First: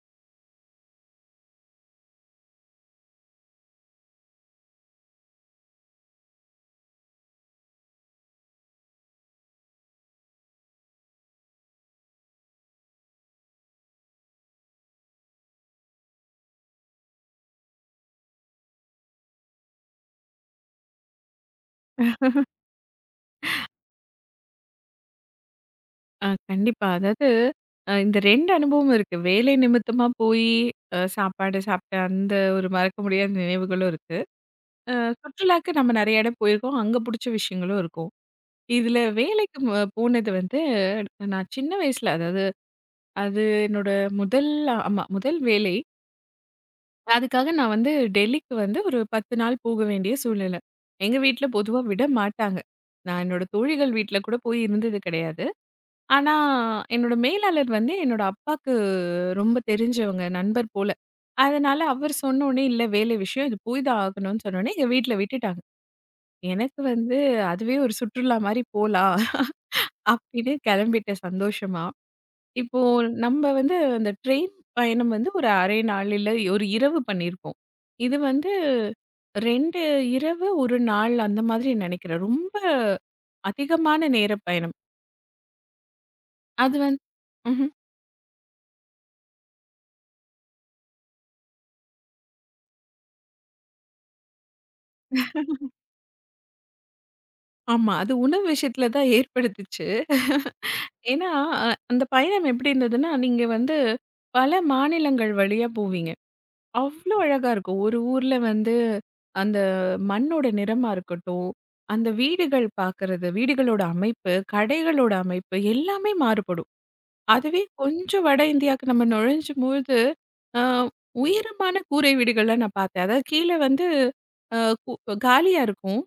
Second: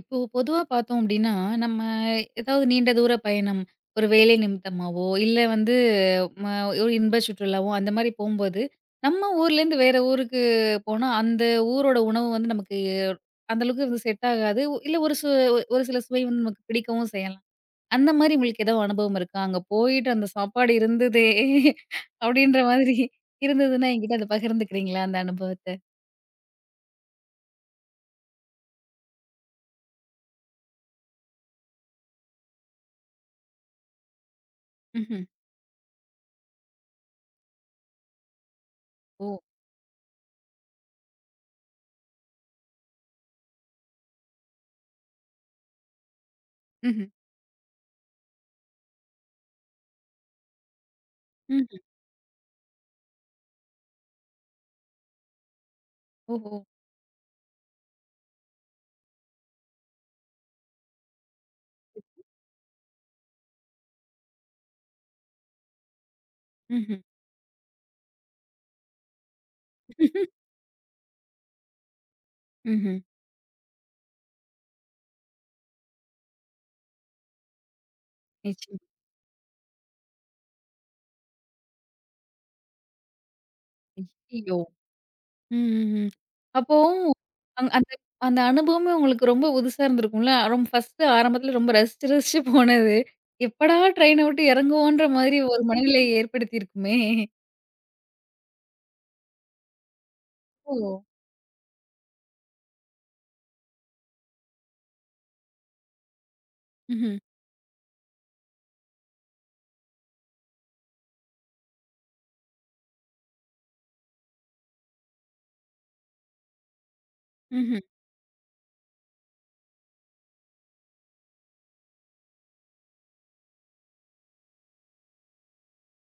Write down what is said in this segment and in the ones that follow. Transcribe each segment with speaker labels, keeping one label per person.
Speaker 1: இப்போ பொதுவா பார்த்தோம் அப்டின்னா, நம்ம ஏதாவது நீண்ட தூர பயணம், ஒரு வேலை நிமித்தமாவோ, இல்ல வந்து ம ஒரு இன்ப சுற்றுலாவோ அந்த மாரி போம்போது, நம்ம ஊர்லேருந்து வேற ஊருக்கு போனா, அந்த ஊரோட உணவு வந்து நமக்கு அந்த அளவுக்கு வந்து செட் ஆகாது. ஒ- இல்ல ஒரு சு ஒரு சில சுவை வந்து நமக்கு பிடிக்கவும் செய்யலாம். அந்த மாரி உங்களுக்கு ஏதோ அனுபவம் இருக்கா? அங்க போயிட்டு அந்த சாப்பாடு இருந்ததே அப்டின்ற மாதிரி இருந்ததுன்னா, என்கிட்ட அத பகிர்ந்துக்கிறீங்களா அந்த அனுபவத்த?
Speaker 2: ஆ, கண்டிப்பா. அதாவது இந்த 2 அனுபவம் இருக்கு. வேலை நிமித்தமா போயி சாப்பாடு சாப்பிட்ட அந்த ஒரு மறக்க முடியாத நினைவுகளும் இருக்கு. அ
Speaker 1: ம்ஹ்ம்.
Speaker 2: சுற்றுலாக்கு நம்ம நெறைய இடம் போயிருக்கோம். அங்க புடிச்ச விஷயங்களும் இருக்கும். இதுல
Speaker 1: ஓ!
Speaker 2: வேலைக்கு போனது வந்து நான் சின்ன வயசுல அதாவது அது என்னோட முதல், ஆமா, முதல் வேலை.
Speaker 1: ம்ஹ்ம்.
Speaker 2: அதுக்காக நான் வந்து டெல்லிக்கு வந்து ஒரு 10 நாள் போக வேண்டிய சூழ்நிலை. எங்க வீட்ல
Speaker 1: ம்ஹ்ம்.
Speaker 2: பொதுவா விட மாட்டாங்க. நான் என்னோட தோழிகள் வீட்ல கூட போய் இருந்தது கிடையாது. ஆனா,
Speaker 1: ஓஹோ!
Speaker 2: என்னோட மேலாளர் வந்து என்னோட அப்பாக்கு ரொம்ப தெரிஞ்சவங்க, நண்பர் போல. அதனால அவர் சொன்னோனே, "இல்ல, வேலை விஷயம். இது போய் தான் ஆகணும்னு" சொன்னோனே, எங்க வீட்ல விட்டுட்டாங்க. எனக்கு
Speaker 1: ம்ஹ்ம்.
Speaker 2: வந்து அதுவே ஒரு சுற்றுலா மாரி போலாம்
Speaker 1: ம்ஹ்ம்.
Speaker 2: அப்படின்னு கிளம்பிட்டேன் சந்தோஷமா. இப்போ நம்ம வந்து அந்த ட்ரெயின் பயணம் வந்து ஒரு 1/2 நாள், இல்ல ஒரு இரவு பண்ணியிருப்போம். இது வந்து
Speaker 1: நிச்சயமா.
Speaker 2: 2 இரவு, 1 நாள் அந்த மாதிரி நினைக்கிறேன். ரொம்ப அதிகமான நேர
Speaker 1: ஐயய்யோ!
Speaker 2: பயணம்.
Speaker 1: ம், ம், ம்.
Speaker 2: அது
Speaker 1: அப்போ
Speaker 2: வந்து
Speaker 1: அந்
Speaker 2: ம்ஹ்ம்.
Speaker 1: அந்த அந்த அனுபவமே உங்களுக்கு ரொம்ப புதுசா இருந்திருக்கும்ல. ரொம்ப ஃபர்ஸ்ட்டு ஆரம்பத்துல ரொம்ப ரசிச்சு, ரசிச்சு போனது. எப்படா ட்ரெயின விட்டு இறங்குவோன்ற மாதிரி ஒரு மனநிலையை ஏற்படுத்தியிருக்குமே!
Speaker 2: ஆமா, அது உணவு விஷயத்துல தான் ஏற்படுத்துச்சு.
Speaker 1: ஓ!
Speaker 2: ஏன்னா, அந்த பயணம் எப்படி இருந்ததுன்னா, நீங்க வந்து பல மாநிலங்கள் வழியா போவீங்க. அவ்ளோ
Speaker 1: ம்ஹ்ம்,
Speaker 2: அழகா இருக்கும். ஒரு ஊர்ல வந்து அந்த மண்ணோட நிறமா இருக்கட்டும், அந்த வீடுகள் பார்க்கறது, வீடுகளோட அமைப்பு, கடைகளோட அமைப்பு எல்லாமே மாறுபடும். அதுவே
Speaker 1: ம்ஹ்ம்.
Speaker 2: கொஞ்சம் வட இந்தியாவுக்கு நம்ம நுழைஞ்சும்பொழுது, அ உயரமான கூரை வீடுகள்லாம் நான் பார்த்தேன். அதாவது கீழ வந்து அ கு காலியா இருக்கும்.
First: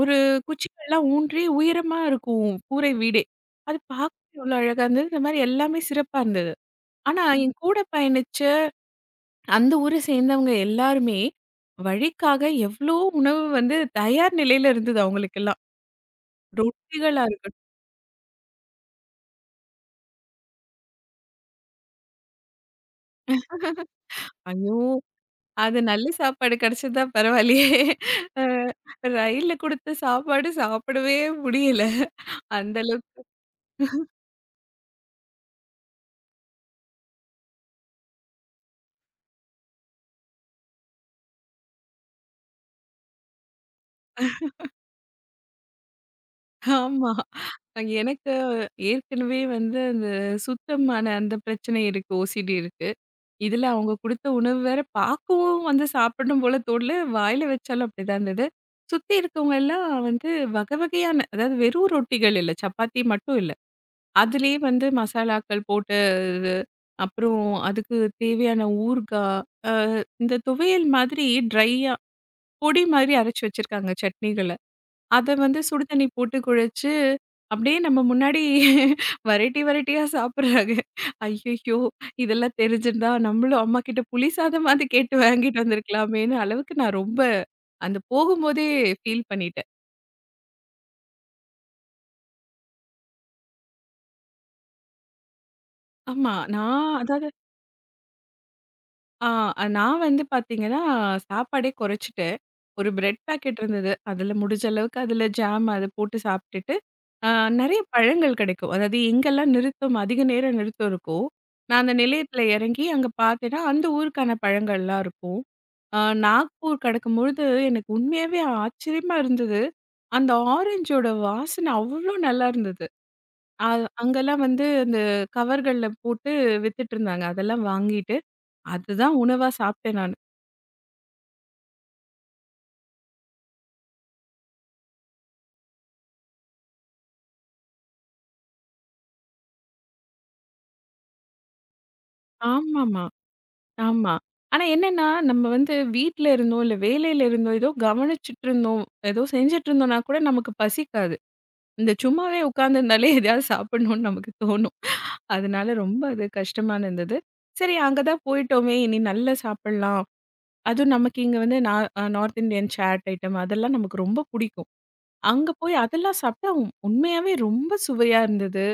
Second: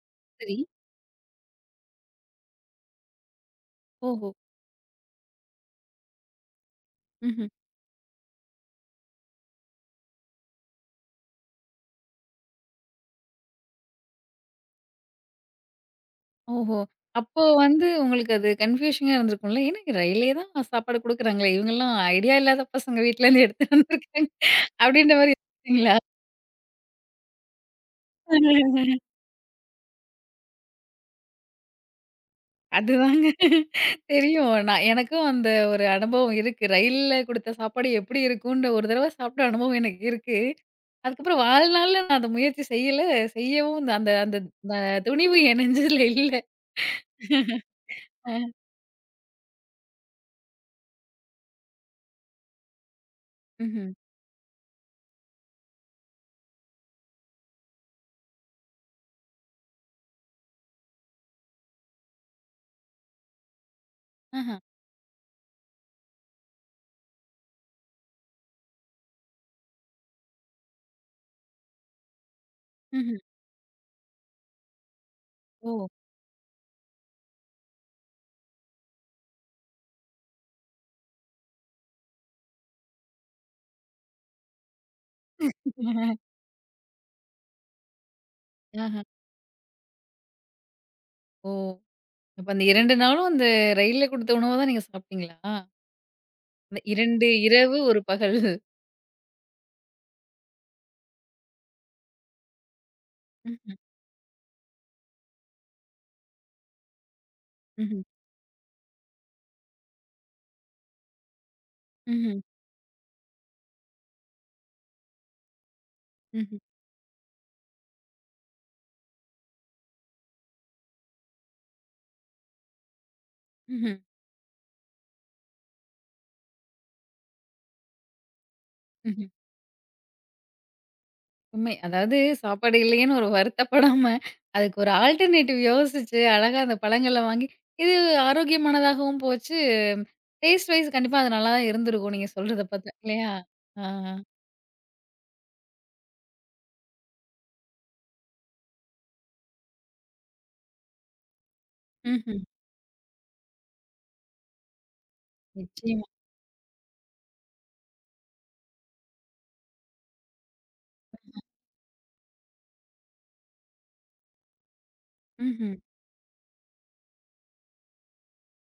Speaker 2: ஒரு
Speaker 1: சரி.
Speaker 2: குச்சிகள்லாம் ஊன்றி உயரமா இருக்கும் கூரை வீடே. அது பார்க்க
Speaker 1: ஓஹோ!
Speaker 2: எவ்வளோ அழகா இருந்தது. இந்த மாரி எல்லாமே சிறப்பா இருந்தது. ஆனா,
Speaker 1: ம்ஹ்ம்.
Speaker 2: என் கூட பயணிச்ச அந்த ஊரை சேர்ந்தவங்க எல்லாருமே, வழிக்காக எவ்ளோ உணவு வந்து தயார் நிலையில இருந்தது அவங்களுக்கெல்லாம்.
Speaker 1: ஓஹோ!
Speaker 2: ரொட்டிகளா
Speaker 1: அப்போ
Speaker 2: இருக்கட்டும்.
Speaker 1: வந்து உங்களுக்கு அது கன்ஃப்யூஷனா இருந்திருக்கும்ல. ஏன்னா ரயில்லயே தான் சாப்பாடு குடுக்குறாங்களே! இவங்கலாம் ஐடியா இல்லாத பசங்க வீட்லேருந்து எடுத்துட்டு வந்திருக்காங்க.
Speaker 2: ஐயோ,
Speaker 1: அப்டின்ற மாரி
Speaker 2: அது
Speaker 1: யோசிச்சீங்களா?
Speaker 2: நல்ல சாப்பாடு கிடைச்சதா பரவாயில்லையே! அ ரயில்ல குடுத்த சாப்பாடு சாப்பிடவே முடியல. அந்த அளவுக்கு
Speaker 1: அதுதாங்க. தெரியும். நான் எனக்கும் அந்த ஒரு அனுபவம் இருக்கு. ரயில்ல குடுத்த சாப்பாடு எப்படி இருக்குன்ற ஒரு தடவ சாப்பிட்ட அனுபவம் எனக்கு இருக்கு. அதுக்கப்புறம் வாழ்நாள்ல நான் அந்த முயற்சி செய்யல. செய்யவும் இந்த அந்த அந்த அ துணிவு என் நெஞ்சுல இல்ல.
Speaker 2: ஆமா. அங்க எனக்கு ஏற்கனவே வந்து அந்த சுத்தமான அந்த பிரச்சனை இருக்கு. ஓசிடி இருக்கு. இதுல
Speaker 1: ம்ஹ்ம்.
Speaker 2: அவங்க குடுத்த உணவு வேற பார்க்கவும் வந்து சாப்பிடணும் போல தோணல. வாயில வச்சாலும் அப்படிதான் இருந்தது. சுத்தி இருக்கவங்க எல்லாம் வந்து வகை வகையான, அதாவது வெறும் ரொட்டிகள் இல்ல. சப்பாத்தி மட்டும் இல்ல.
Speaker 1: ஆஹா.
Speaker 2: அதிலேயே வந்து மசாலாக்கள் போட்டு இது. அப்புறம் அதுக்கு தேவையான ஊறுகாய், அ இந்த துவையல் மாதிரி ட்ரையா பொடி மாதிரி
Speaker 1: ம்ஹ்ம்.
Speaker 2: அரைச்சு வச்சிருக்காங்க சட்னிகள. அத வந்து சுடு
Speaker 1: ஓ!
Speaker 2: தண்ணி போட்டு குழச்சு, அப்படியே நம்ம முன்னாடி வெரைட்டி வெரைட்டியா சாப்பிடுறாங்க. ஐய்யய்யோ! இதெல்லாம் தெரிஞ்சிருந்தா நம்மளும் அம்மா கிட்ட புளி சாதமாவது கேட்டு வாங்கிட்டு வந்திருக்கலாமேன்னு அளவுக்கு நான் ரொம்ப அந்த போகும்போதே
Speaker 1: ஆஹா.
Speaker 2: ஃபீல் பண்ணிட்டேன்.
Speaker 1: ஓ! அப்ப அந்த 2 நாளும் அந்த ரயில்ல குடுத்த உணவ தான் நீங்க சாப்பிட்டீங்களா?
Speaker 2: ஆமா. நான்
Speaker 1: அந்த 2
Speaker 2: அதாவது
Speaker 1: இரவு, 1 பகல்.
Speaker 2: ஆ, நான் வந்து பார்த்தீங்கன்னா, சாப்பாடே குறைச்சுட்டு, ஒரு பிரெட் பாக்கெட்
Speaker 1: ம்ஹ்ம்.
Speaker 2: இருந்தது. அதில முடிஞ்ச அளவுக்கு அதில ஜாம் அத போட்டு சாப்பிட்டுட்டு, அ நெறைய
Speaker 1: ம்ஹ்ம்.
Speaker 2: பழங்கள் கிடைக்கும். அதாவது எங்கெல்லாம் நிறுத்தம் அதிக நேரம் நிறுத்தம் இருக்கோ, நான் அந்த
Speaker 1: ம்ஹ்ம்.
Speaker 2: நிலையத்தில இறங்கி அங்க பார்த்தேன்னா, அந்த ஊருக்கான பழங்கள்லாம் இருக்கும். அ
Speaker 1: ம்ஹ்ம்.
Speaker 2: நாக்பூர் கடக்கும்பொழுது எனக்கு உண்மையாவே ஆச்சரியமா இருந்தது. அந்த ஆரஞ்சோட வாசனை அவ்ளோ நல்லா இருந்தது. அ
Speaker 1: ம்ஹ்ம்.
Speaker 2: அங்கெல்லாம் வந்து அந்த கவர்கள்ல போட்டு வித்துட்டு இருந்தாங்க. அதெல்லாம் வாங்கிட்டு அதுதான்
Speaker 1: ம்ஹ்ம்.
Speaker 2: உணவா சாப்பிட்டேன் நானு.
Speaker 1: உண்மை. அதாவது சாப்பாடு இல்லையேன்னு ஒரு வருத்தப்படாம, அதுக்கு ஒரு ஆல்டர்னேட்டிவ் யோசிச்சு, அழகா அந்த பழங்கள வாங்கி இது ஆரோக்கியமானதாகவும் போச்சு. டேஸ்ட் வைஸ் கண்டிப்பா அது நல்லா தான் இருந்திருக்கும். நீங்க சொல்றத பார்த்தா
Speaker 2: ஆமாமா,
Speaker 1: இல்லையா? ஆ.
Speaker 2: ஆமா. ஆனா என்னன்னா, நம்ம வந்து வீட்ல இருந்தோம், இல்ல வேலையில இருந்தோம், ஏதோ கவனிச்சுட்டு இருந்தோம், ஏதோ செஞ்சுட்டு இருந்தோம்னா கூட நமக்கு பசிக்காது. இந்த சும்மாவே
Speaker 1: ம்ஹ்ம்.
Speaker 2: உட்கார்ந்திருந்தாலே எதையாவது சாப்பிடணும்னு நமக்கு தோணும். அதனால ரொம்ப
Speaker 1: நிச்சயமா.
Speaker 2: அது கஷ்டமா இருந்தது. சரி, அங்க தான் போயிட்டோமே, இனி நல்லா சாப்பிடலாம். அதுவும் நமக்கு இங்க வந்து நார்த் இந்தியன் சாட் ஐட்டம் அதெல்லாம் நமக்கு ரொம்ப புடிக்கும். அங்க
Speaker 1: ம்ஹ்ம்.
Speaker 2: போய் அதெல்லாம் சாப்பிட்டா உண்மையாவே ரொம்ப சுவையா இருந்தது.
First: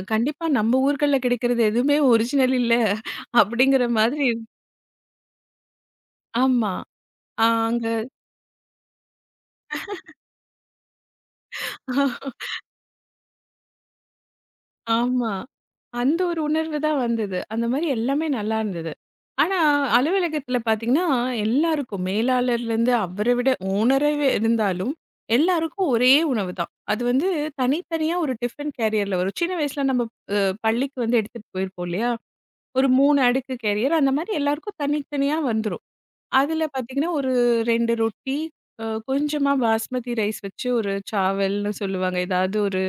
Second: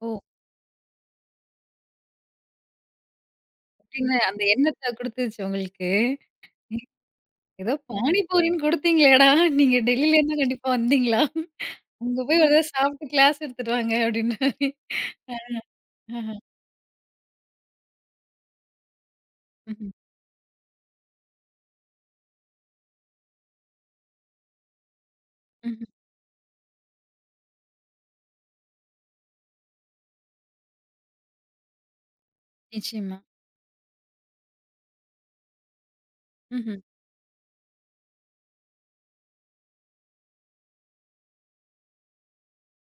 Speaker 1: ஓ!
Speaker 2: கண்டிப்பா நம்ம ஊர்கள்ல கிடைக்கிறது எதுவுமே ஒரிஜினல் இல்ல. அப்படிங்கிற
Speaker 1: அப்படின்னு
Speaker 2: மாதிரி
Speaker 1: அந்த எண்ணத்த குடுத்துருச்சு உங்களுக்கு.
Speaker 2: ஆமா.
Speaker 1: ஏ- ஏதோ
Speaker 2: அங்க
Speaker 1: பானிபூரின்னு குடுத்தீங்களேடா! நீங்க டெல்லில இருந்து கண்டிப்பா வந்தீங்களா? அங்க போய் ஒரு தடவ சாப்பிட்டு கிளாஸ் எடுத்துட்டு வாங்க அப்படின்னாரு.
Speaker 2: ஆமா, அந்த
Speaker 1: ஆஹா.
Speaker 2: ஒரு உணர்வு தான் வந்தது. அந்த மாரி எல்லாமே நல்லா இருந்தது. ஆனா,
Speaker 1: ம்ஹ்ம்.
Speaker 2: அலுவலகத்தில பார்த்தீங்கன்னா, எல்லாருக்கும் மேலாளர்லேருந்து அவர விட ஓனராவே இருந்தாலும்,
Speaker 1: ம்ஹ்ம்.
Speaker 2: எல்லாருக்கும் ஒரே உணவு தான். அது வந்து தனித்தனியா ஒரு டிஃபன் கேரியர்ல வரும். சின்ன வயசுல நம்ம அ பள்ளிக்கு வந்து எடுத்துட்டு போயிருப்போம் இல்லையா? ஒரு
Speaker 1: நிச்சயமா.
Speaker 2: 3 அடுக்கு கேரியர் அந்த மாரி எல்லாருக்கும் தனித்தனியா வந்துரும். அதுல
Speaker 1: ம்ஹ்ம்.
Speaker 2: பாத்தீங்கன்னா, ஒரு 2 ரொட்டி, அ கொஞ்சமா பாஸ்மதி ரைஸ் வச்சு ஒரு சாவல்ன்னு சொல்லுவாங்க. ஏதாவது ஒரு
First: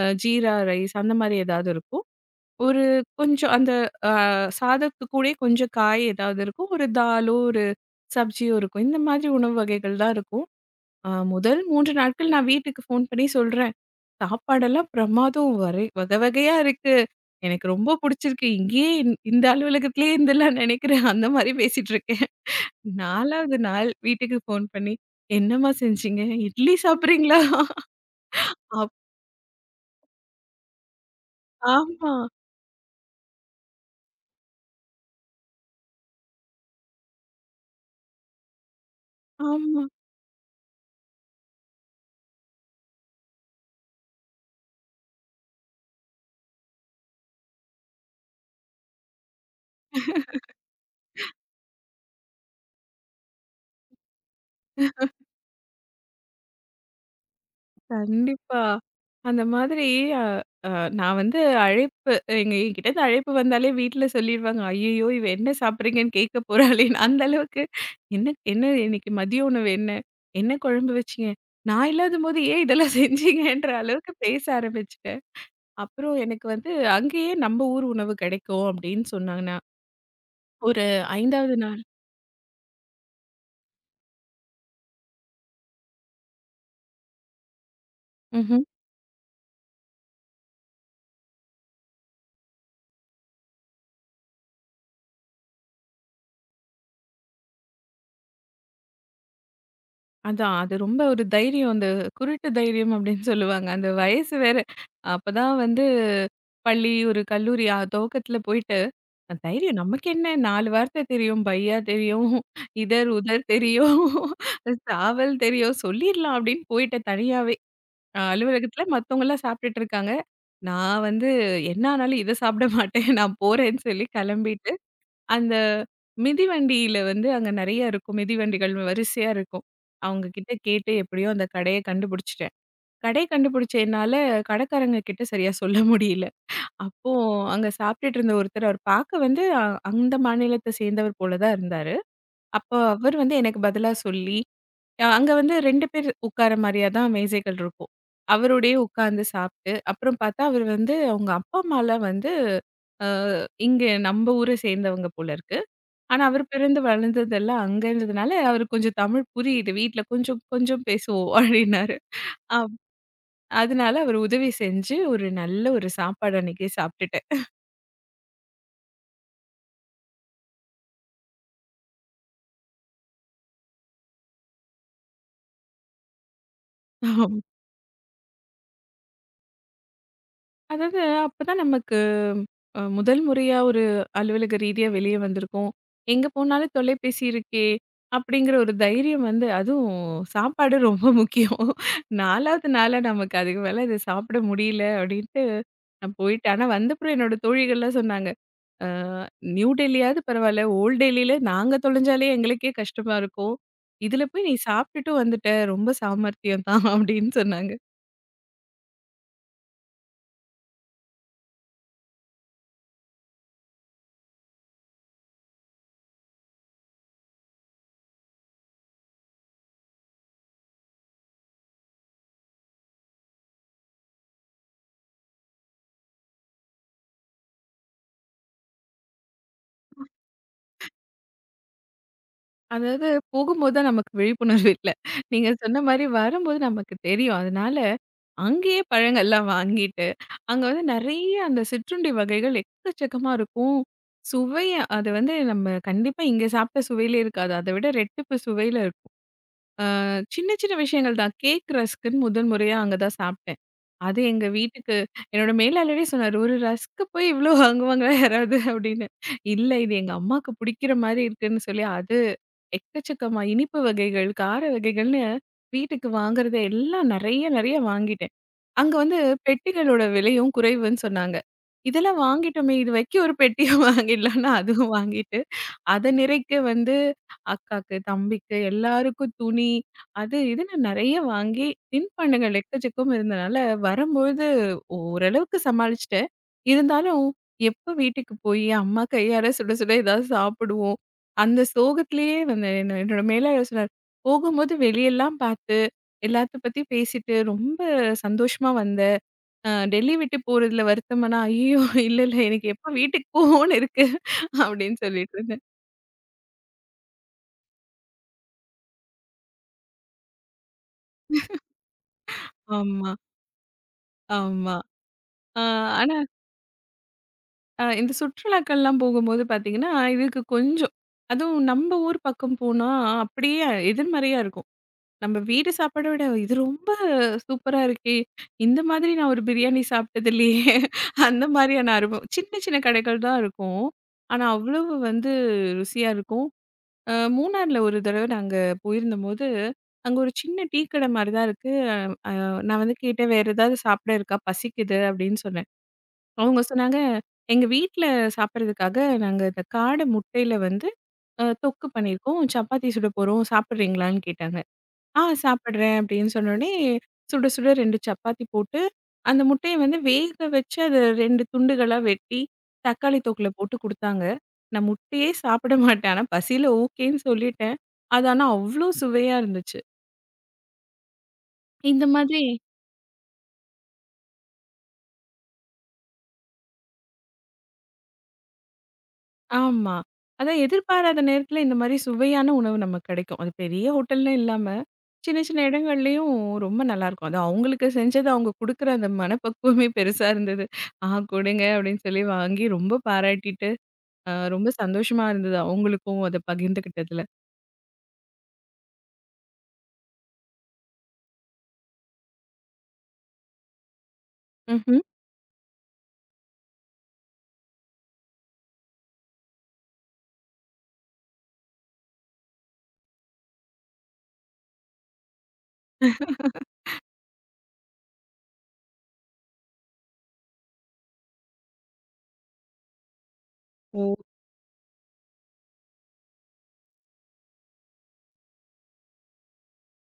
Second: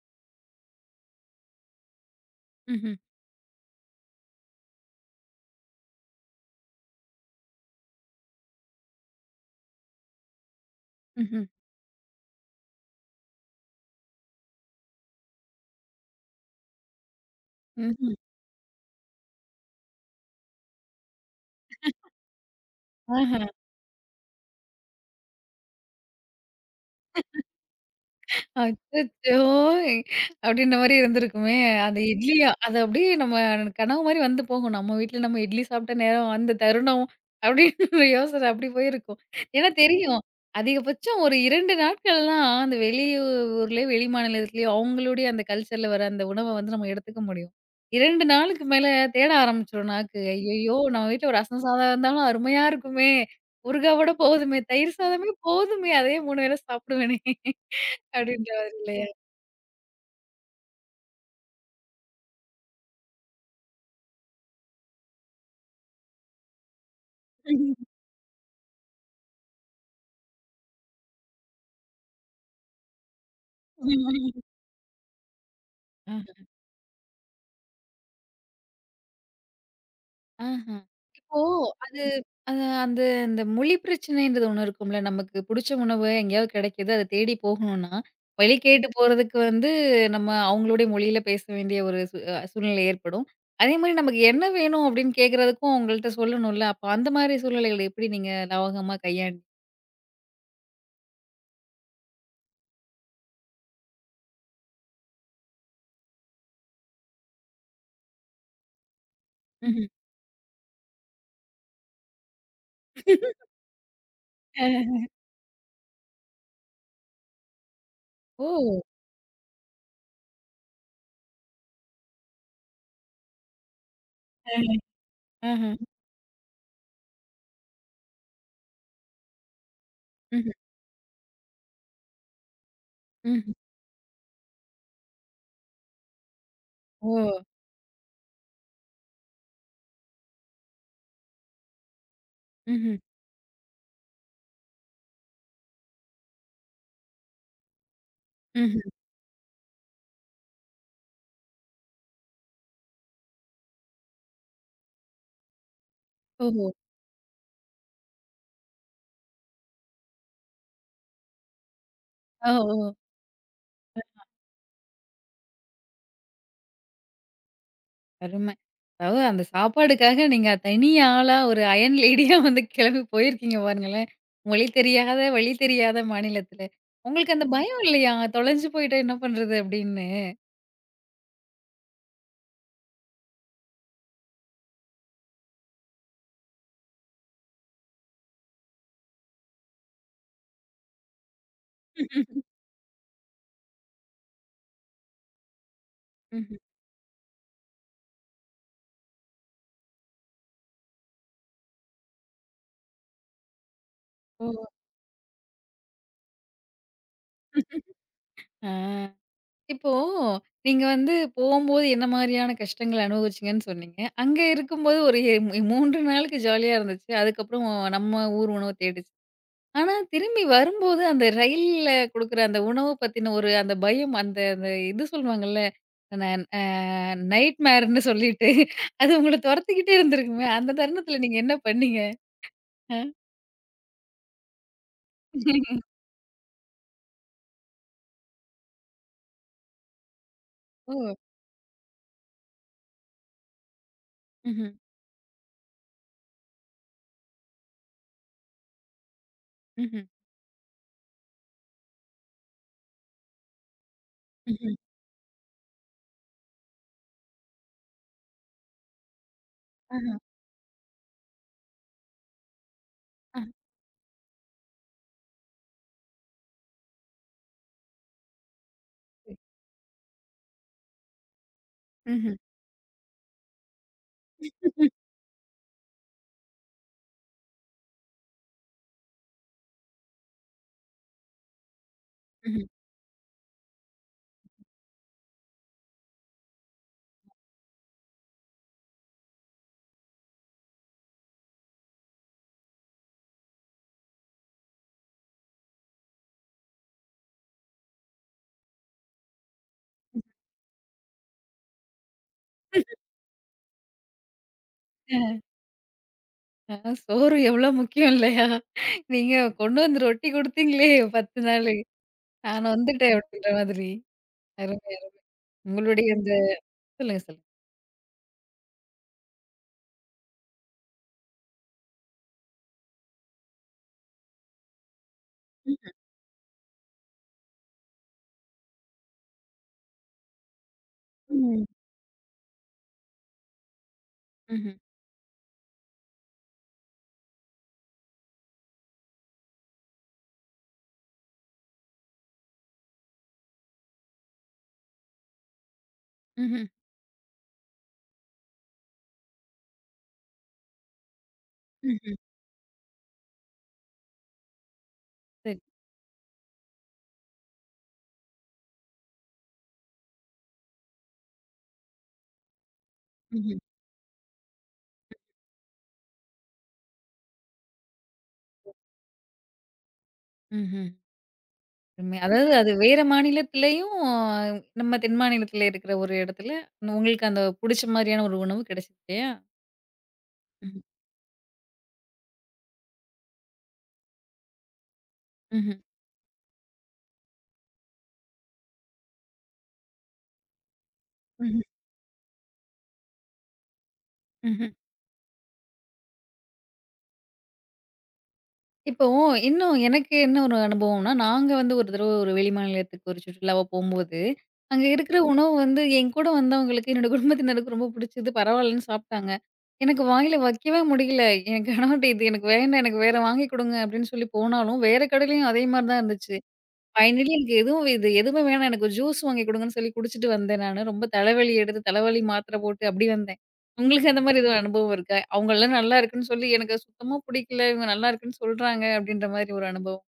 Speaker 2: ஜீரா ரைஸ் அந்த மாரி ஏதாவது இருக்கும். ஒரு
Speaker 1: ம்ஹ்ம்.
Speaker 2: கொஞ்சம் அந்த அ சாதத்துக்கூடயே கொஞ்சம் காய் ஏதாவது இருக்கும். ஒரு தாலோ, ஒரு சப்ஜியோ இருக்கும். இந்த மாதிரி உணவு வகைகள் தான் இருக்கும்.
Speaker 1: ம்ஹ்ம்.
Speaker 2: முதல் 3 நாட்கள் நான் வீட்டுக்கு ஃபோன் பண்ணி சொல்றேன். சாப்பாடெல்லாம் பிரமாதம் வரை வகை வகையா இருக்கு. எனக்கு ரொம்ப
Speaker 1: ம்ஹ்ம்.
Speaker 2: புடிச்சிருக்கு. இங்கேயே இந்த இந்த அலுவலகத்திலேயே இருந்துடலாம்னு நினைக்கிறேன். அந்த மாரி பேசிட்டு இருக்கேன்.
Speaker 1: ஆஹா.
Speaker 2: 4வது நாள் வீட்டுக்கு ஃபோன் பண்ணி, "என்னம்மா செஞ்சீங்க? இட்லி சாப்பிடுறீங்களா?" அப்
Speaker 1: அச்சச்சோ! அப்டின்ற மாரி இருந்திருக்குமே. அந்த
Speaker 2: ஆமா,
Speaker 1: இட்லியா அது அப்படியே நம்ம கனவு மாரி வந்து போகும். நம்ம வீட்ல நம்ம இட்லி சாப்பிட்ட நேரம், அந்த தருணம் அப்டின்ற யோசனை அப்படி போயிருக்கும். ஏன்னா
Speaker 2: ஆமா,
Speaker 1: தெரியும். அதிகபட்சம் ஒரு 2 நாட்கள்லாம் அந்த வெளியூர்லயோ, வெளி மாநிலத்திலயோ அவங்களுடைய அந்த கல்ச்சர்ல வர அந்த உணவ வந்து நம்ம எடுத்துக்க முடியும். 2 நாளுக்கு மேல தேட ஆரம்பிச்சுரும் நாக்கு. ஐயய்யோ! நம்ம வீட்ல ஒரு ரசம் சாதம் இருந்தாலும் அருமையா இருக்குமே! ஊறுகாவோட போதுமே! தயிர் சாதமே போதுமே! அதே 3 வேள சாப்பிடுவேனே! அப்படின்ற
Speaker 2: கண்டிப்பா.
Speaker 1: மாதிரி இல்லையா?
Speaker 2: அந்த மாதிரி அ அ நான் வந்து அழைப்பு, எங்க என்கிட்டருந்து அழைப்பு வந்தாலே வீட்ல சொல்லிருவாங்க. "ஐயய்யோ, இவ என்ன சாப்பிடுறீங்கன்னு கேட்க போறாளேன்னு." அந்த அளவுக்கு, "என்ன என்ன இன்னைக்கு மதிய உணவு என்ன? என்ன குழம்பு வச்சீங்க? நான் இல்லாதபோது ஏன் இதெல்லாம் செஞ்சீங்கன்ற" அளவுக்கு பேச ஆரம்பிச்சுட்டேன். அப்புறம்
Speaker 1: ஆஹ,
Speaker 2: எனக்கு வந்து அங்கேயே நம்ம ஊர் உணவு கிடைக்கும் அப்படின்னு சொன்னாங்கன்னா,
Speaker 1: ஆஹ.
Speaker 2: ஒரு
Speaker 1: இப்போ
Speaker 2: 5வது நாள்
Speaker 1: அது அது அந்த அந்த மொழி பிரச்சனைன்றது ஒண்ணு இருக்கும்ல. நமக்கு புடிச்ச உணவு எங்கேயாவது கிடைக்குது. அத தேடி போகணும்னா, வழி
Speaker 2: ம்ஹ்ம்.
Speaker 1: கேட்டு போறதுக்கு வந்து நம்ம அவங்களுடைய மொழியில பேச வேண்டிய ஒரு சூ அ சூழ்நிலை ஏற்படும். அதேமாரி நமக்கு என்ன வேணும் அப்படின்னு கேட்கறதுக்கும் அவங்கள்ட்ட சொல்லணும்ல. அப்ப அந்த மாரி சூழ்நிலைகள எப்படி நீங்க லாவகமா கையாண்டு
Speaker 2: அதான், அது ரொம்ப ஒரு தைரியம். அந்த குருட்டு தைரியம் அப்படின்னு சொல்லுவாங்க. அந்த வயசு வேற. அப்பதான் வந்து பள்ளி, ஒரு கல்லூரி துவக்கத்துல போயிட்டு, தைரியம்
Speaker 1: ம்ஹ்ம்.
Speaker 2: நமக்கு என்ன 4 வார்த்தை தெரியும். பையா தெரியும், இதர், உதர் தெரியும்,
Speaker 1: அஹ.
Speaker 2: சாவல் தெரியும். சொல்லிடலாம் அப்படின்னு போயிட்டேன் தனியாவே.
Speaker 1: ஓ!
Speaker 2: அலுவலகத்துல மத்தவங்கலாம் சாப்பிட்டுட்டு இருக்காங்க. நான் வந்து என்ன ஆனாலும் இத சாப்பிட மாட்டேன். நான் போறேன்னு சொல்லி கிளம்பிட்டு
Speaker 1: அஹ.
Speaker 2: அந்த
Speaker 1: ஆஹ.
Speaker 2: மிதிவண்டியில வந்து அங்க நெறைய இருக்கும். மிதிவண்டிகள் வரிசையா இருக்கும். அவங்க
Speaker 1: ம்ஹ்ம்.
Speaker 2: கிட்ட கேட்டு எப்படியோ அந்த கடைய கண்டுபிடிச்சுட்டேன். கடைய
Speaker 1: ம்ஹ்ம்.
Speaker 2: கண்டுபிடிச்சதுனால கடைக்காரங்க கிட்ட சரியா சொல்ல முடியல. அப்போ
Speaker 1: ஓ!
Speaker 2: அங்க சாப்பிட்டுட்டு இருந்த ஒருத்தர் அவர் பார்க்க வந்து அந்த மாநிலத்த சேர்ந்தவர் போல தான் இருந்தாரு. அப்போ
Speaker 1: ம்ஹ்ம்.
Speaker 2: அவர் வந்து எனக்கு பதிலா சொல்லி அங்க வந்து 2 பேர் உட்கார மாரியா தான் மேசைகள் இருக்கும். அவரோடயே
Speaker 1: ம்ஹ்ம்.
Speaker 2: உட்கார்ந்து சாப்பிட்டு, அப்புறம் பார்த்தா அவர் வந்து அவங்க அப்பா அம்மாலாம் வந்து அ இங்க நம்ம ஊர சேர்ந்தவங்க போல இருக்கு. ஆனா, அவரு
Speaker 1: ஓஹோ!
Speaker 2: பிறந்து வளர்ந்ததெல்லாம் அங்கன்றதுனால, அவருக்கு கொஞ்சம் தமிழ் புரியுது. வீட்ல கொஞ்சம் கொஞ்சம் பேசுவோம் அப்டின்னாரு.
Speaker 1: ஓ!
Speaker 2: அப்
Speaker 1: ஓ!
Speaker 2: அதனால அவரு உதவி செஞ்சு, ஒரு நல்ல ஒரு சாப்பாடு அன்னைக்கே சாப்ட்டுட்டேன்.
Speaker 1: அருமை. அதாவது அந்த சாப்பாடுக்காக நீங்க தனி ஆளா ஒரு அயன் லேடியா வந்து கிளம்பி போயிருக்கீங்க பாருங்களேன். மொழி தெரியாத, வழி தெரியாத மாநிலத்துல. உங்களுக்கு அந்த பயம் இல்லையா? தொலைஞ்சு போயிட்டா என்ன பண்றது அப்படின்னு?
Speaker 2: அதாவது அப்பதான் நமக்கு முதல் முறையா ஒரு அலுவலக ரீதியா வெளிய வந்திருக்கோம். எங்க போனாலும் தொலைபேசி இருக்கே. அப்டிங்கிற ஒரு தைரியம் வந்து அதுவும் சாப்பாடு ரொம்ப முக்கியம். 4வது நாளா நமக்கு அதுக்கு மேல இத சாப்பிட முடியல அப்டின்ட்டு நான் போயிட்டேன்.
Speaker 1: ம்ஹ்ம்.
Speaker 2: ஆனா, வந்தப்புறம் என்னோட தோழிகள்லாம் சொன்னாங்க. அ நியூ டெல்லியாவது பரவால்ல. ஓல்ட் டெல்லியில நாங்க தொலைஞ்சாலே எங்களுக்கே கஷ்டமா இருக்கும். "இதுல
Speaker 1: ஓ!
Speaker 2: போய் நீ சாப்பிட்டுட்டு வந்துட்ட. ரொம்ப சாமர்த்தியம் தான்" அப்படின்னு சொன்னாங்க.
Speaker 1: ஆ. இப்போ நீங்க வந்து போம்போது என்ன மாரியான கஷ்டங்கள அனுபவிச்சீங்கன்னு சொன்னீங்க. அங்க இருக்கும்போது ஒரு எ 3 நாளுக்கு ஜாலியா இருந்துச்சு. அதுக்கப்புறம் நம்ம ஊர் உணவு தேடுச்சு. ஆனா, திரும்பி வரும்போது அந்த ரயில்ல குடுக்குற அந்த உணவு பத்தின ஒரு அந்த பயம், அந்த அந்த இது சொல்லுவாங்கல்ல, ந அ நைட் மேர்ன்னு சொல்லிட்டு, அது உங்கள தொரத்திக்கிட்டே இருந்திருக்குமே! அந்த தருணத்தில நீங்க என்ன பண்ணீங்க? அ.
Speaker 2: அதாவது போகும்போது தான் நமக்கு விழிப்புணர்வு இல்ல. நீங்க சொன்ன மாரி வரும்போது நமக்கு தெரியும். அதனால அங்கேயே பழங்கள்லாம் வாங்கிட்டு, அங்க வந்து
Speaker 1: ஓ!
Speaker 2: நெறைய அந்த சிற்றுண்டி வகைகள் எக்கச்சக்கமா இருக்கும். சுவை,
Speaker 1: ம்ஹ்ம்.
Speaker 2: அது வந்து நம்ம கண்டிப்பா இங்க சாப்பிட்ட சுவையிலே இருக்காது. அத விட ரெட்டிப்பு சுவையில இருக்கும்.
Speaker 1: ம்ஹ்ம்.
Speaker 2: சின்ன சின்ன விஷயங்கள் தான். கேக் ரஸ்க்குன்னு முதல் முறையா அங்க தான் சாப்பிட்டேன். அது எங்க
Speaker 1: ம்ஹ்ம்.
Speaker 2: வீட்டுக்கு என்னோட மேலாளரே சொன்னாரு, "ஒரு ரஸ்க்கு போய் இவ்ளோ வாங்குவாங்களா யாராவது?" அப்படின்னு. "இல்ல, இது எங்க
Speaker 1: ஆஹா.
Speaker 2: அம்மாக்கு புடிக்கிற மாரி இருக்குன்னு" சொல்லி அது
Speaker 1: ஆ.
Speaker 2: எக்கச்சக்கமா இனிப்பு வகைகள், கார வகைகள்னு வீட்டுக்கு வாங்குறத எல்லாம் நெறைய நெறைய வாங்கிட்டேன். அங்க வந்து
Speaker 1: சரி.
Speaker 2: பெட்டிகளோட விலையும் குறைவுன்னு சொன்னாங்க. இதெல்லாம்
Speaker 1: ம்ஹ்ம்.
Speaker 2: வாங்கிட்டோமே, இது வைக்க ஒரு பெட்டிய வாங்கிடலாம்னு அதுவும் வாங்கிட்டேன். அத நிறைக்க வந்து அக்காக்கு, தம்பிக்கு எல்லாருக்கும் துணி, அது இதுன்னு நெறைய வாங்கி தின்பண்டங்கள்
Speaker 1: ம்ஹ்ம்.
Speaker 2: எக்கச்சக்கம் இருந்தனால வரும்பொழுது ஓரளவுக்கு சமாளிச்சுட்டேன். இருந்தாலும் எப்ப வீட்டுக்கு போய் அம்மா கையாற சுட சுட ஏதாவது சாப்பிடுவோம். அந்த சோகத்திலேயே வந்து என்ன என்னோட மேலாளர் சொன்னாரு, "போகும்போது வெளியெல்லாம் பார்த்து, எல்லாத்த பத்தி பேசிட்டு ரொம்ப சந்தோஷமா வந்த. டெல்லி விட்டு போறதுல வருத்தமானா?" "ஐயய்யோ, இல்ல, இல்ல, எனக்கு எப்ப வீட்டுக்கு போவோம்னு இருக்கு." அப்படின்னு
Speaker 1: அ.
Speaker 2: சொல்லிட்டு.
Speaker 1: அ சோறு எவ்ளோ முக்கியம் இல்லையா? நீங்க கொண்டு வந்து ரொட்டி குடுத்தீங்களே 10 நாளு. நான்
Speaker 2: ஆமா,
Speaker 1: வந்துட்டேன் அப்டின்ற மாதிரி.
Speaker 2: ஆமா.
Speaker 1: அருமையா இருக்கு.
Speaker 2: அ
Speaker 1: உங்களுடைய
Speaker 2: ஆனா
Speaker 1: அந்த சொல்லுங்க, சொல்லுங்க.
Speaker 2: இந்த சுற்றுலாக்கள்லாம் போகும்போது பார்த்தீங்கன்னா, இதுக்கு கொஞ்சம் அதுவும் நம்ம ஊர் பக்கம் போனா அப்படியே எதிர்மறையா இருக்கும். நம்ம வீடு
Speaker 1: ம்ஹ்ம்.
Speaker 2: சாப்பாட விட இது ரொம்ப சூப்பரா இருக்கே! இந்த மாதிரி நான் ஒரு பிரியாணி சாப்பிட்டதில்லையே! அந்த
Speaker 1: ம்.
Speaker 2: மாதிரியான அனுபவம். சின்ன சின்ன கடைகள் தான் இருக்கும். ஆனா
Speaker 1: ம்ஹ்ம்.
Speaker 2: அவ்வளவு வந்து ருசியா இருக்கும். மூணார்ல ஒரு தடவ நாங்க போயிருந்தபோது, அங்க ஒரு சின்ன டீ கடை மாரி தான் இருக்கு. நான் வந்து கேட்டேன், "வேற ஏதாவது சாப்பிட இருக்கா? பசிக்குது" அப்படின்னு சொன்னேன். அவங்க
Speaker 1: ம்ஹ்ம்.
Speaker 2: சொன்னாங்க, "எங்க வீட்ல சாப்பிடுறதுக்காக நாங்க இந்த காடை முட்டையில வந்து தொக்கு
Speaker 1: ம்ஹ்ம்.
Speaker 2: பண்ணியிருக்கோம். சப்பாத்தி சுட போறோம். சாப்பிடுறீங்களான்னு?" கேட்டாங்க. "ஆ,
Speaker 1: சரி.
Speaker 2: சாப்பிடுறேன்" அப்படின்னு சொன்னோனே, சுட சுட 2 சப்பாத்தி போட்டு, அந்த முட்டைய வந்து வேக வச்சு அத 2 துண்டுகளா வெட்டி, தக்காளி தொக்குல
Speaker 1: ம்ஹ்ம்.
Speaker 2: போட்டு குடுத்தாங்க. நான் முட்டையே சாப்பிட மாட்டேன். ஆனா பசியில ஓகேன்னு சொல்லிட்டேன். அது ஆனா அவ்ளோ சுவையா இருந்துச்சு.
Speaker 1: ம்ஹ்ம்.
Speaker 2: இந்த
Speaker 1: அருமை.
Speaker 2: மாதிரி
Speaker 1: அதாவது அது வேற மாநிலத்திலயும், நம்ம தென் மாநிலத்தில இருக்கிற ஒரு இடத்துல, உங்களுக்கு அந்த புடிச்ச மாரியான ஒரு உணவு கிடைச்சது இல்லையா?
Speaker 2: ஆமா. அதான்
Speaker 1: ம்ஹ்ம்.
Speaker 2: எதிர்பாராத நேரத்துல இந்த மாரி சுவையான உணவு நமக்கு கிடைக்கும். அது பெரிய ஹோட்டல்ன்னு இல்லாம. சின்ன சின்ன
Speaker 1: ம்ஹ்ம்.
Speaker 2: இடங்கள்லயும் ரொம்ப நல்லாருக்கும். அது அவங்களுக்கு செஞ்சது அவங்க குடுக்குற அந்த மனப்பக்குவமே பெருசா இருந்தது. "ஆ,
Speaker 1: ம்ஹ்ம்.
Speaker 2: குடுங்க" அப்படின்னு சொல்லி வாங்கி ரொம்ப பாராட்டிட்டு, ரொம்ப
Speaker 1: ம்ஹ்ம்.
Speaker 2: சந்தோஷமா இருந்தது அவங்களுக்கும் அத பகிர்ந்துக்கிட்டதுல.
Speaker 1: இப்போ இன்னும் எனக்கு என்ன ஒரு அனுபவம்னா, நாங்க வந்து ஒரு தடவ ஒரு வெளிமாநிலத்துக்கு ஒரு சுற்றுலாவா போம்போது, அங்க
Speaker 2: ம்ஹ்ம்.
Speaker 1: இருக்கிற உணவு வந்து என் கூட வந்தவங்களுக்கு, என்னோட குடும்பத்தினருக்கு ரொம்ப புடிச்சது, பரவாயில்லன்னு சாப்ட்டாங்க. எனக்கு வாயில வைக்கவே முடியல. என் கணவர்ட்ட "இது எனக்கு வேண்டாம், எனக்கு வேற வாங்கி குடுங்க" அப்படின்னு சொல்லி போனாலும், வேற கடையிலயும் அதே மாரி தான் இருந்துச்சு. ஃபைனலி எனக்கு எதுவும் எதுவுமே வேணாம். எனக்கு ஒரு ஜூஸ் வாங்கி குடுங்கன்னு சொல்லி குடிச்சுட்டு வந்தேன் நானு. ரொம்ப தலைவலி எடுத்து, தலைவலி மாத்திரை போட்டு அப்படி வந்தேன். உங்களுக்கு
Speaker 2: ஓ!
Speaker 1: அந்த மாரி எதுவும் அனுபவம் இருக்கா? அவங்கலாம் நல்லா இருக்குன்னு சொல்லி எனக்கு சுத்தமா பிடிக்கல. இவங்க நல்லா இருக்குன்னு சொல்றாங்க அப்படின்ற மாரி ஒரு அனுபவம்?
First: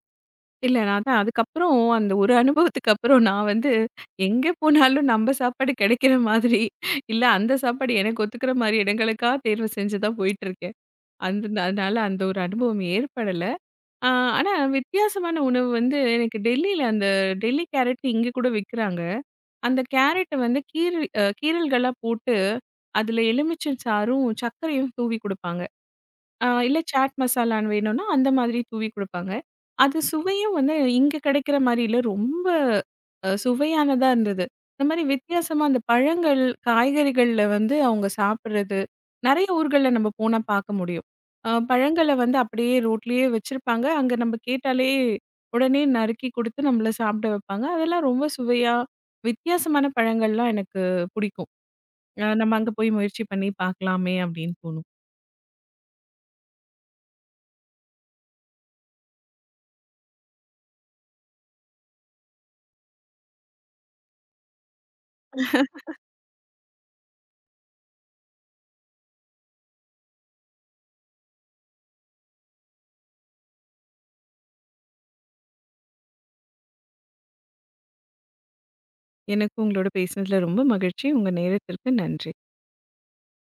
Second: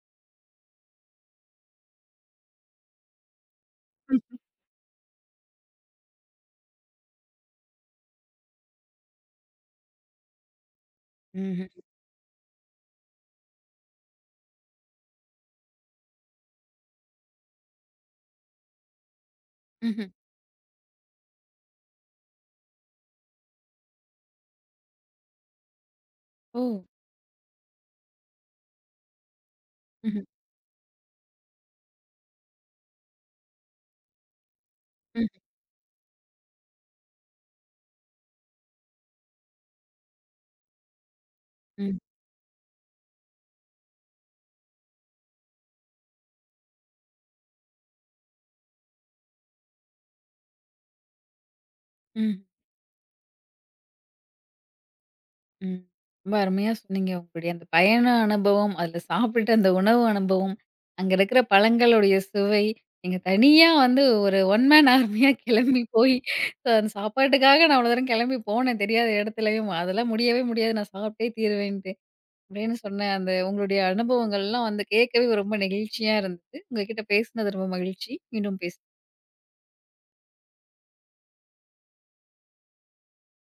Speaker 2: இல்ல, நான் அதான் அதுக்கப்புறம் அந்த ஒரு அனுபவத்துக்கு அப்புறம் நான் வந்து
Speaker 1: ம்.
Speaker 2: எங்கே போனாலும் நம்ப சாப்பாடு கிடைக்கிற மாதிரி, இல்ல அந்த சாப்பாடு எனக்கு ஒத்துக்கிற மாரி இடங்களுக்கா தேர்வு செஞ்சு தான் போயிட்டுருக்கேன். அந்த
Speaker 1: ம்ஹ்ம்.
Speaker 2: அதனால அந்த ஒரு அனுபவம் ஏற்படல. ஆ, ஆனா வித்தியாசமான உணவு வந்து எனக்கு டெல்லியில அந்த டெல்லி கேரட் இங்க கூட விக்கிறாங்க. அந்த
Speaker 1: ம்ஹ்ம்.
Speaker 2: கேரட்ட வந்து கீறி கீறல்களா போட்டு, அதுல எலுமிச்சை சாறும், சர்க்கரையும் தூவி குடுப்பாங்க. ஆ,
Speaker 1: ஓ!
Speaker 2: இல்ல சாட் மசாலான்னு வேணும்னா, அந்த மாதிரி தூவி குடுப்பாங்க. அது
Speaker 1: ம்ஹ்ம்.
Speaker 2: சுவையும் வந்து இங்க கிடைக்கிற மாரி இல்ல. ரொம்ப சுவையானதா இருந்தது. இந்த மாரி
Speaker 1: ம்,
Speaker 2: வித்தியாசமா அந்த பழங்கள், காய்கறிகள்ல வந்து அவங்க சாப்பிடுறது, நெறைய ஊர்கள்ல நம்ம போனா பார்க்க முடியும்.
Speaker 1: ம்,
Speaker 2: பழங்கள வந்து அப்படியே ரோட்லயே வச்சிருப்பாங்க. அங்க நம்ம கேட்டாலே உடனே நறுக்கி குடுத்து நம்மள சாப்பிட வைப்பாங்க. அதெல்லாம் ரொம்ப சுவையா, வித்தியாசமான பழங்கள்லாம் எனக்கு பிடிக்கும்.
Speaker 1: ம்.
Speaker 2: நம்ம அங்க போய் முயற்சி பண்ணி பார்க்கலாமே அப்படின்னு தோணும்.
Speaker 1: ம். ரொம்ப அருமையா சொன்னீங்க. உங்களுடைய அந்த பயண அனுபவம், அதுல சாப்பிட்ட அந்த உணவு அனுபவம், அங்க இருக்கிற பழங்களுடைய சுவை, நீங்க தனியா வந்து ஒரு ஒன் மேன் ஆர்மியா கிளம்பி போய் அந்த சாப்பாட்டுக்காக நான் அவ்வளோ தூரம் கிளம்பி போனேன் தெரியாத இடத்துலயும். அதெல்லாம் முடியவே முடியாது நான் சாப்பிட்டே தீருவேன்ட்டு. அப்படின்னு சொன்ன அந்த உங்களுடைய அனுபவங்கள்லாம் வந்து கேட்கவே ரொம்ப நெகிழ்ச்சியா இருந்தது. உங்ககிட்ட பேசினது ரொம்ப மகிழ்ச்சி. மீண்டும் பேச
Speaker 2: எனக்கு உங்களோட பேசினதுல ரொம்ப மகிழ்ச்சி. உங்க நேரத்திற்கு நன்றி.